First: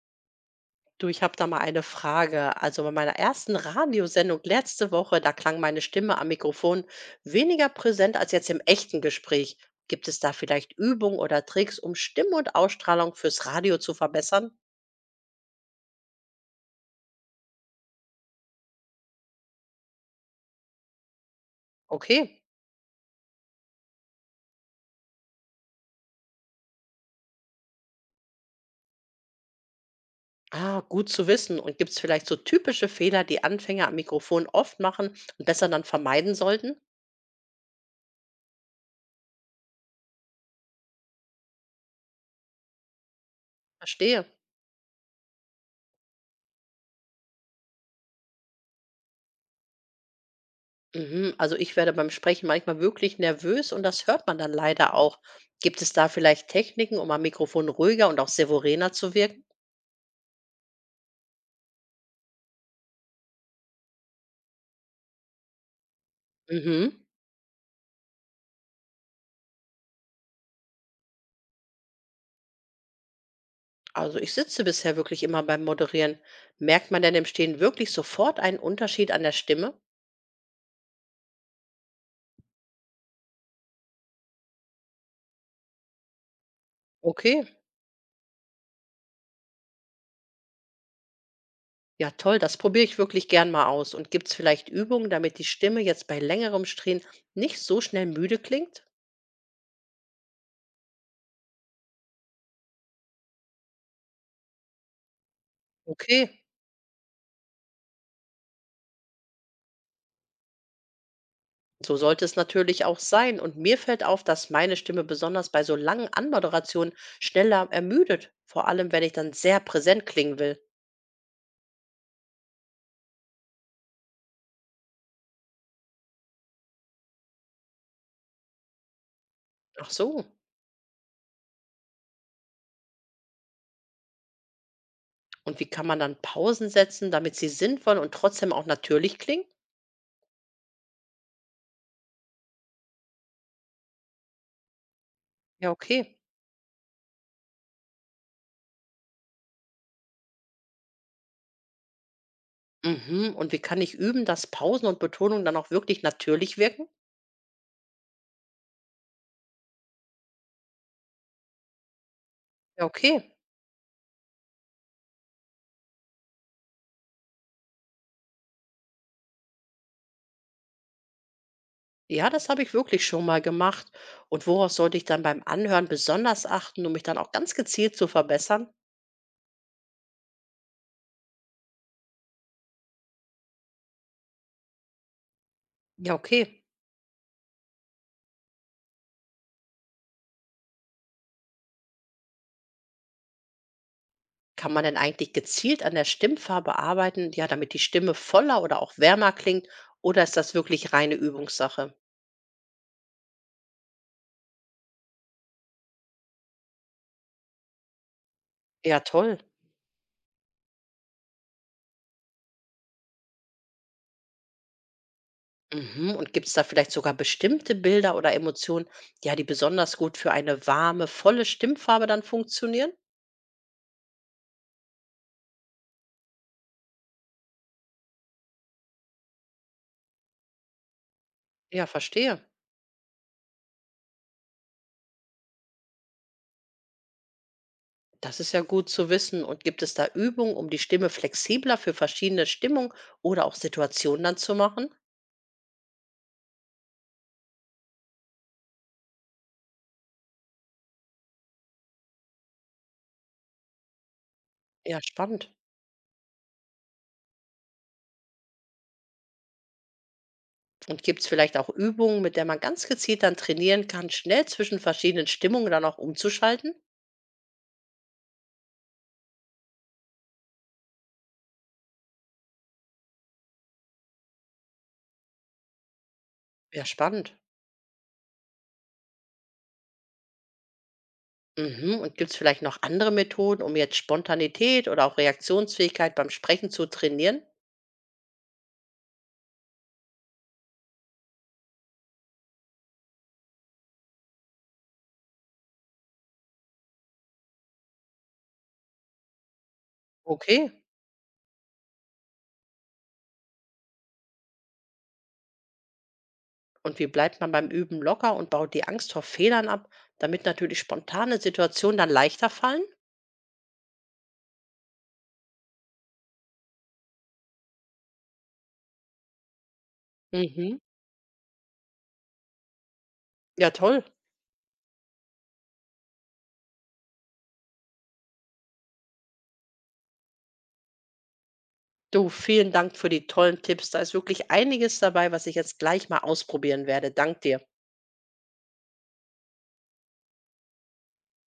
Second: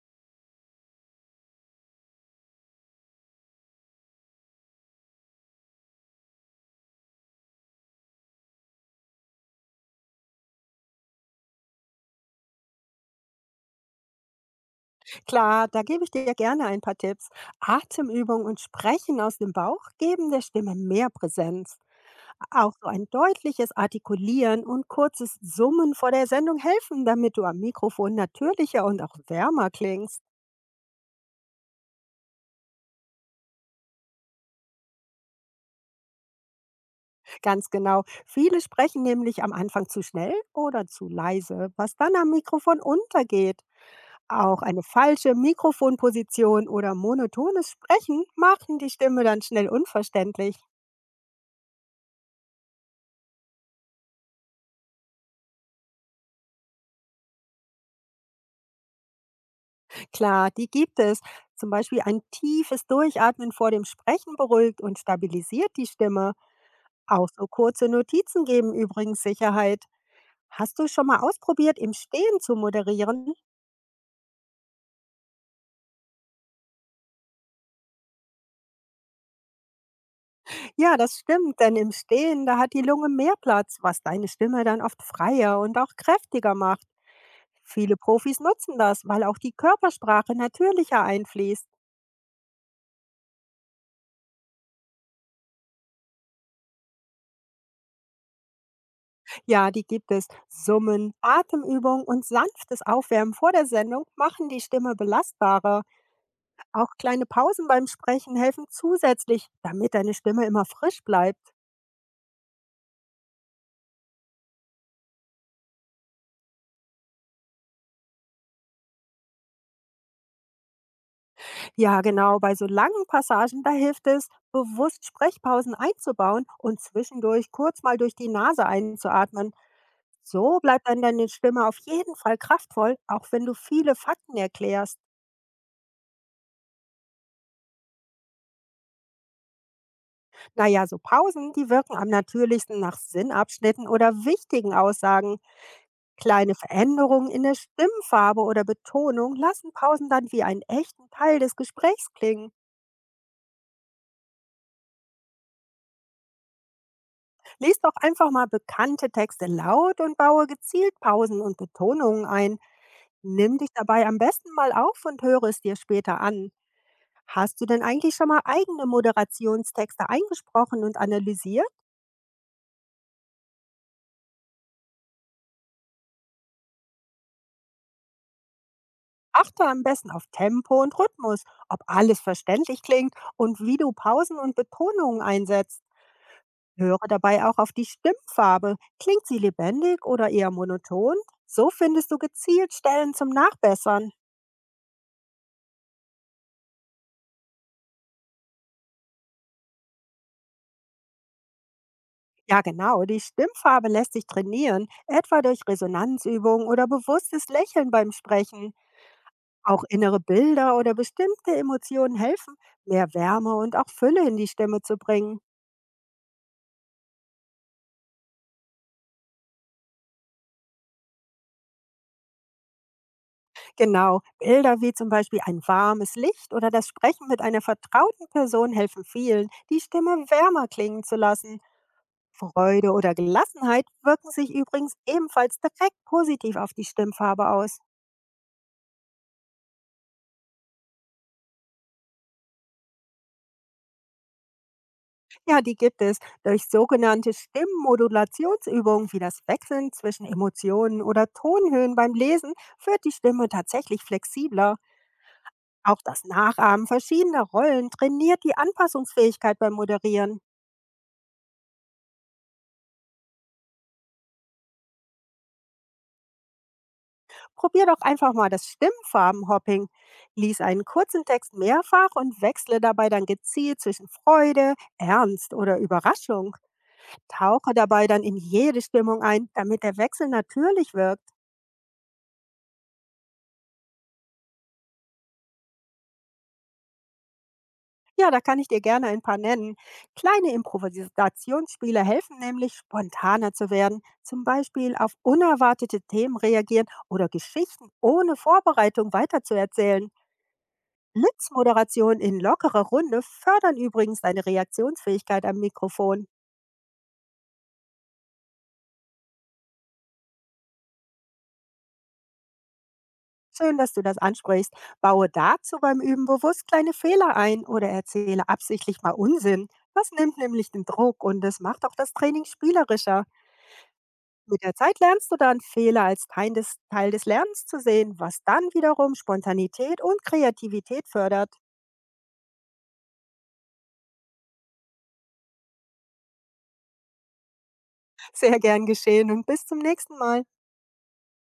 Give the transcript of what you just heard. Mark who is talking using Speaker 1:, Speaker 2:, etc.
Speaker 1: Du, ich habe da mal eine Frage. Also bei meiner ersten Radiosendung letzte Woche, da klang meine Stimme am Mikrofon weniger präsent als jetzt im echten Gespräch. Gibt es da vielleicht Übungen oder Tricks, um Stimme und Ausstrahlung fürs Radio zu verbessern?
Speaker 2: Klar, da gebe ich dir gerne ein paar Tipps. Atemübungen und Sprechen aus dem Bauch geben der Stimme mehr Präsenz.
Speaker 1: Okay.
Speaker 2: Auch so ein deutliches Artikulieren und kurzes Summen vor der Sendung helfen, damit du am Mikrofon natürlicher und auch wärmer klingst.
Speaker 1: Ah, gut zu wissen. Und gibt es vielleicht so typische Fehler, die Anfänger am Mikrofon oft machen und besser dann vermeiden sollten?
Speaker 2: Ganz genau. Viele sprechen nämlich am Anfang zu schnell oder zu leise, was dann am Mikrofon untergeht.
Speaker 1: Verstehe.
Speaker 2: Auch eine falsche Mikrofonposition oder monotones Sprechen machen die Stimme dann schnell unverständlich.
Speaker 1: Mhm, also ich werde beim Sprechen manchmal wirklich nervös und das hört man dann leider auch. Gibt es da vielleicht Techniken, um am Mikrofon ruhiger und auch severener zu wirken?
Speaker 2: Klar, die gibt es. Zum Beispiel ein tiefes Durchatmen vor dem Sprechen beruhigt und stabilisiert die Stimme.
Speaker 1: Mhm.
Speaker 2: Auch so kurze Notizen geben übrigens Sicherheit. Hast du schon mal ausprobiert, im Stehen zu moderieren?
Speaker 1: Also ich sitze bisher wirklich immer beim Moderieren. Merkt man denn im Stehen wirklich sofort einen Unterschied an der Stimme?
Speaker 2: Ja, das stimmt, denn im Stehen, da hat die Lunge mehr Platz, was deine Stimme dann oft freier und auch kräftiger macht.
Speaker 1: Okay,
Speaker 2: Viele Profis nutzen das, weil auch die Körpersprache natürlicher einfließt.
Speaker 1: ja toll, das probiere ich wirklich gern mal aus. Und gibt es vielleicht Übungen, damit die Stimme jetzt bei längerem Strehen nicht so schnell müde klingt?
Speaker 2: Ja, die gibt es. Summen, Atemübung und sanftes Aufwärmen vor der Sendung machen die Stimme belastbarer.
Speaker 1: Okay.
Speaker 2: Auch kleine Pausen beim Sprechen helfen zusätzlich, damit deine Stimme immer frisch bleibt.
Speaker 1: So sollte es natürlich auch sein. Und mir fällt auf, dass meine Stimme besonders bei so langen Anmoderationen schneller ermüdet. Vor allem, wenn ich dann sehr präsent klingen will.
Speaker 2: Ja, genau, bei so langen Passagen, da hilft es, bewusst Sprechpausen einzubauen und zwischendurch kurz mal durch die Nase einzuatmen.
Speaker 1: Ach so.
Speaker 2: So bleibt dann deine Stimme auf jeden Fall kraftvoll, auch wenn du viele Fakten erklärst.
Speaker 1: Und wie kann man dann Pausen setzen, damit sie sinnvoll und trotzdem auch natürlich klingen?
Speaker 2: Naja, so Pausen, die wirken am natürlichsten nach Sinnabschnitten oder wichtigen Aussagen.
Speaker 1: Ja, okay.
Speaker 2: Kleine Veränderungen in der Stimmfarbe oder Betonung lassen Pausen dann wie einen echten Teil des Gesprächs klingen.
Speaker 1: Mhm. Und wie kann ich üben, dass Pausen und Betonung dann auch wirklich natürlich wirken?
Speaker 2: Lies doch einfach mal bekannte Texte laut und baue gezielt Pausen und Betonungen ein.
Speaker 1: Ja, okay.
Speaker 2: Nimm dich dabei am besten mal auf und höre es dir später an. Hast du denn eigentlich schon mal eigene Moderationstexte eingesprochen und analysiert?
Speaker 1: Ja, das habe ich wirklich schon mal gemacht. Und worauf sollte ich dann beim Anhören besonders achten, um mich dann auch ganz gezielt zu verbessern?
Speaker 2: Achte am besten auf Tempo und Rhythmus, ob alles verständlich klingt und wie du Pausen und Betonungen einsetzt.
Speaker 1: Ja, okay.
Speaker 2: Höre dabei auch auf die Stimmfarbe. Klingt sie lebendig oder eher monoton? So findest du gezielt Stellen zum Nachbessern.
Speaker 1: Kann man denn eigentlich gezielt an der Stimmfarbe arbeiten, ja, damit die Stimme voller oder auch wärmer klingt? Oder ist das wirklich reine Übungssache?
Speaker 2: Ja, genau. Die Stimmfarbe lässt sich trainieren, etwa durch Resonanzübungen oder bewusstes Lächeln beim Sprechen.
Speaker 1: Ja, toll.
Speaker 2: Auch innere Bilder oder bestimmte Emotionen helfen, mehr Wärme und auch Fülle in die Stimme zu bringen.
Speaker 1: Mhm. Und gibt es da vielleicht sogar bestimmte Bilder oder Emotionen, ja, die besonders gut für eine warme, volle Stimmfarbe dann funktionieren?
Speaker 2: Genau, Bilder wie zum Beispiel ein warmes Licht oder das Sprechen mit einer vertrauten Person helfen vielen, die Stimme wärmer klingen zu lassen.
Speaker 1: Ja, verstehe.
Speaker 2: Freude oder Gelassenheit wirken sich übrigens ebenfalls direkt positiv auf die Stimmfarbe aus.
Speaker 1: Das ist ja gut zu wissen. Und gibt es da Übungen, um die Stimme flexibler für verschiedene Stimmungen oder auch Situationen dann zu machen?
Speaker 2: Ja, die gibt es durch sogenannte Stimmmodulationsübungen wie das Wechseln zwischen Emotionen oder Tonhöhen beim Lesen wird die Stimme tatsächlich flexibler.
Speaker 1: Ja, spannend.
Speaker 2: Auch das Nachahmen verschiedener Rollen trainiert die Anpassungsfähigkeit beim Moderieren.
Speaker 1: Und gibt es vielleicht auch Übungen, mit der man ganz gezielt dann trainieren kann, schnell zwischen verschiedenen Stimmungen dann auch umzuschalten?
Speaker 2: Probier doch einfach mal das Stimmfarbenhopping. Lies einen kurzen Text mehrfach und wechsle dabei dann gezielt zwischen Freude, Ernst oder Überraschung.
Speaker 1: Ja, spannend.
Speaker 2: Tauche dabei dann in jede Stimmung ein, damit der Wechsel natürlich wirkt.
Speaker 1: Mhm. Und gibt es vielleicht noch andere Methoden, um jetzt Spontanität oder auch Reaktionsfähigkeit beim Sprechen zu trainieren?
Speaker 2: Ja, da kann ich dir gerne ein paar nennen. Kleine Improvisationsspiele helfen nämlich, spontaner zu werden, zum Beispiel auf unerwartete Themen reagieren oder Geschichten ohne Vorbereitung weiterzuerzählen.
Speaker 1: Okay.
Speaker 2: Blitzmoderation in lockerer Runde fördern übrigens deine Reaktionsfähigkeit am Mikrofon.
Speaker 1: Und wie bleibt man beim Üben locker und baut die Angst vor Fehlern ab, damit natürlich spontane Situationen dann leichter fallen?
Speaker 2: Schön, dass du das ansprichst. Baue dazu beim Üben bewusst kleine Fehler ein oder erzähle absichtlich mal Unsinn. Das nimmt nämlich
Speaker 1: Mhm.
Speaker 2: den Druck und es macht auch das Training spielerischer.
Speaker 1: Ja, toll.
Speaker 2: Mit der Zeit lernst du dann, Fehler als Teil des Lernens zu sehen, was dann wiederum Spontanität und Kreativität fördert.
Speaker 1: Du, vielen Dank für die tollen Tipps. Da ist wirklich einiges dabei, was ich jetzt gleich mal ausprobieren werde. Dank dir.
Speaker 2: Sehr gern geschehen und bis zum nächsten Mal.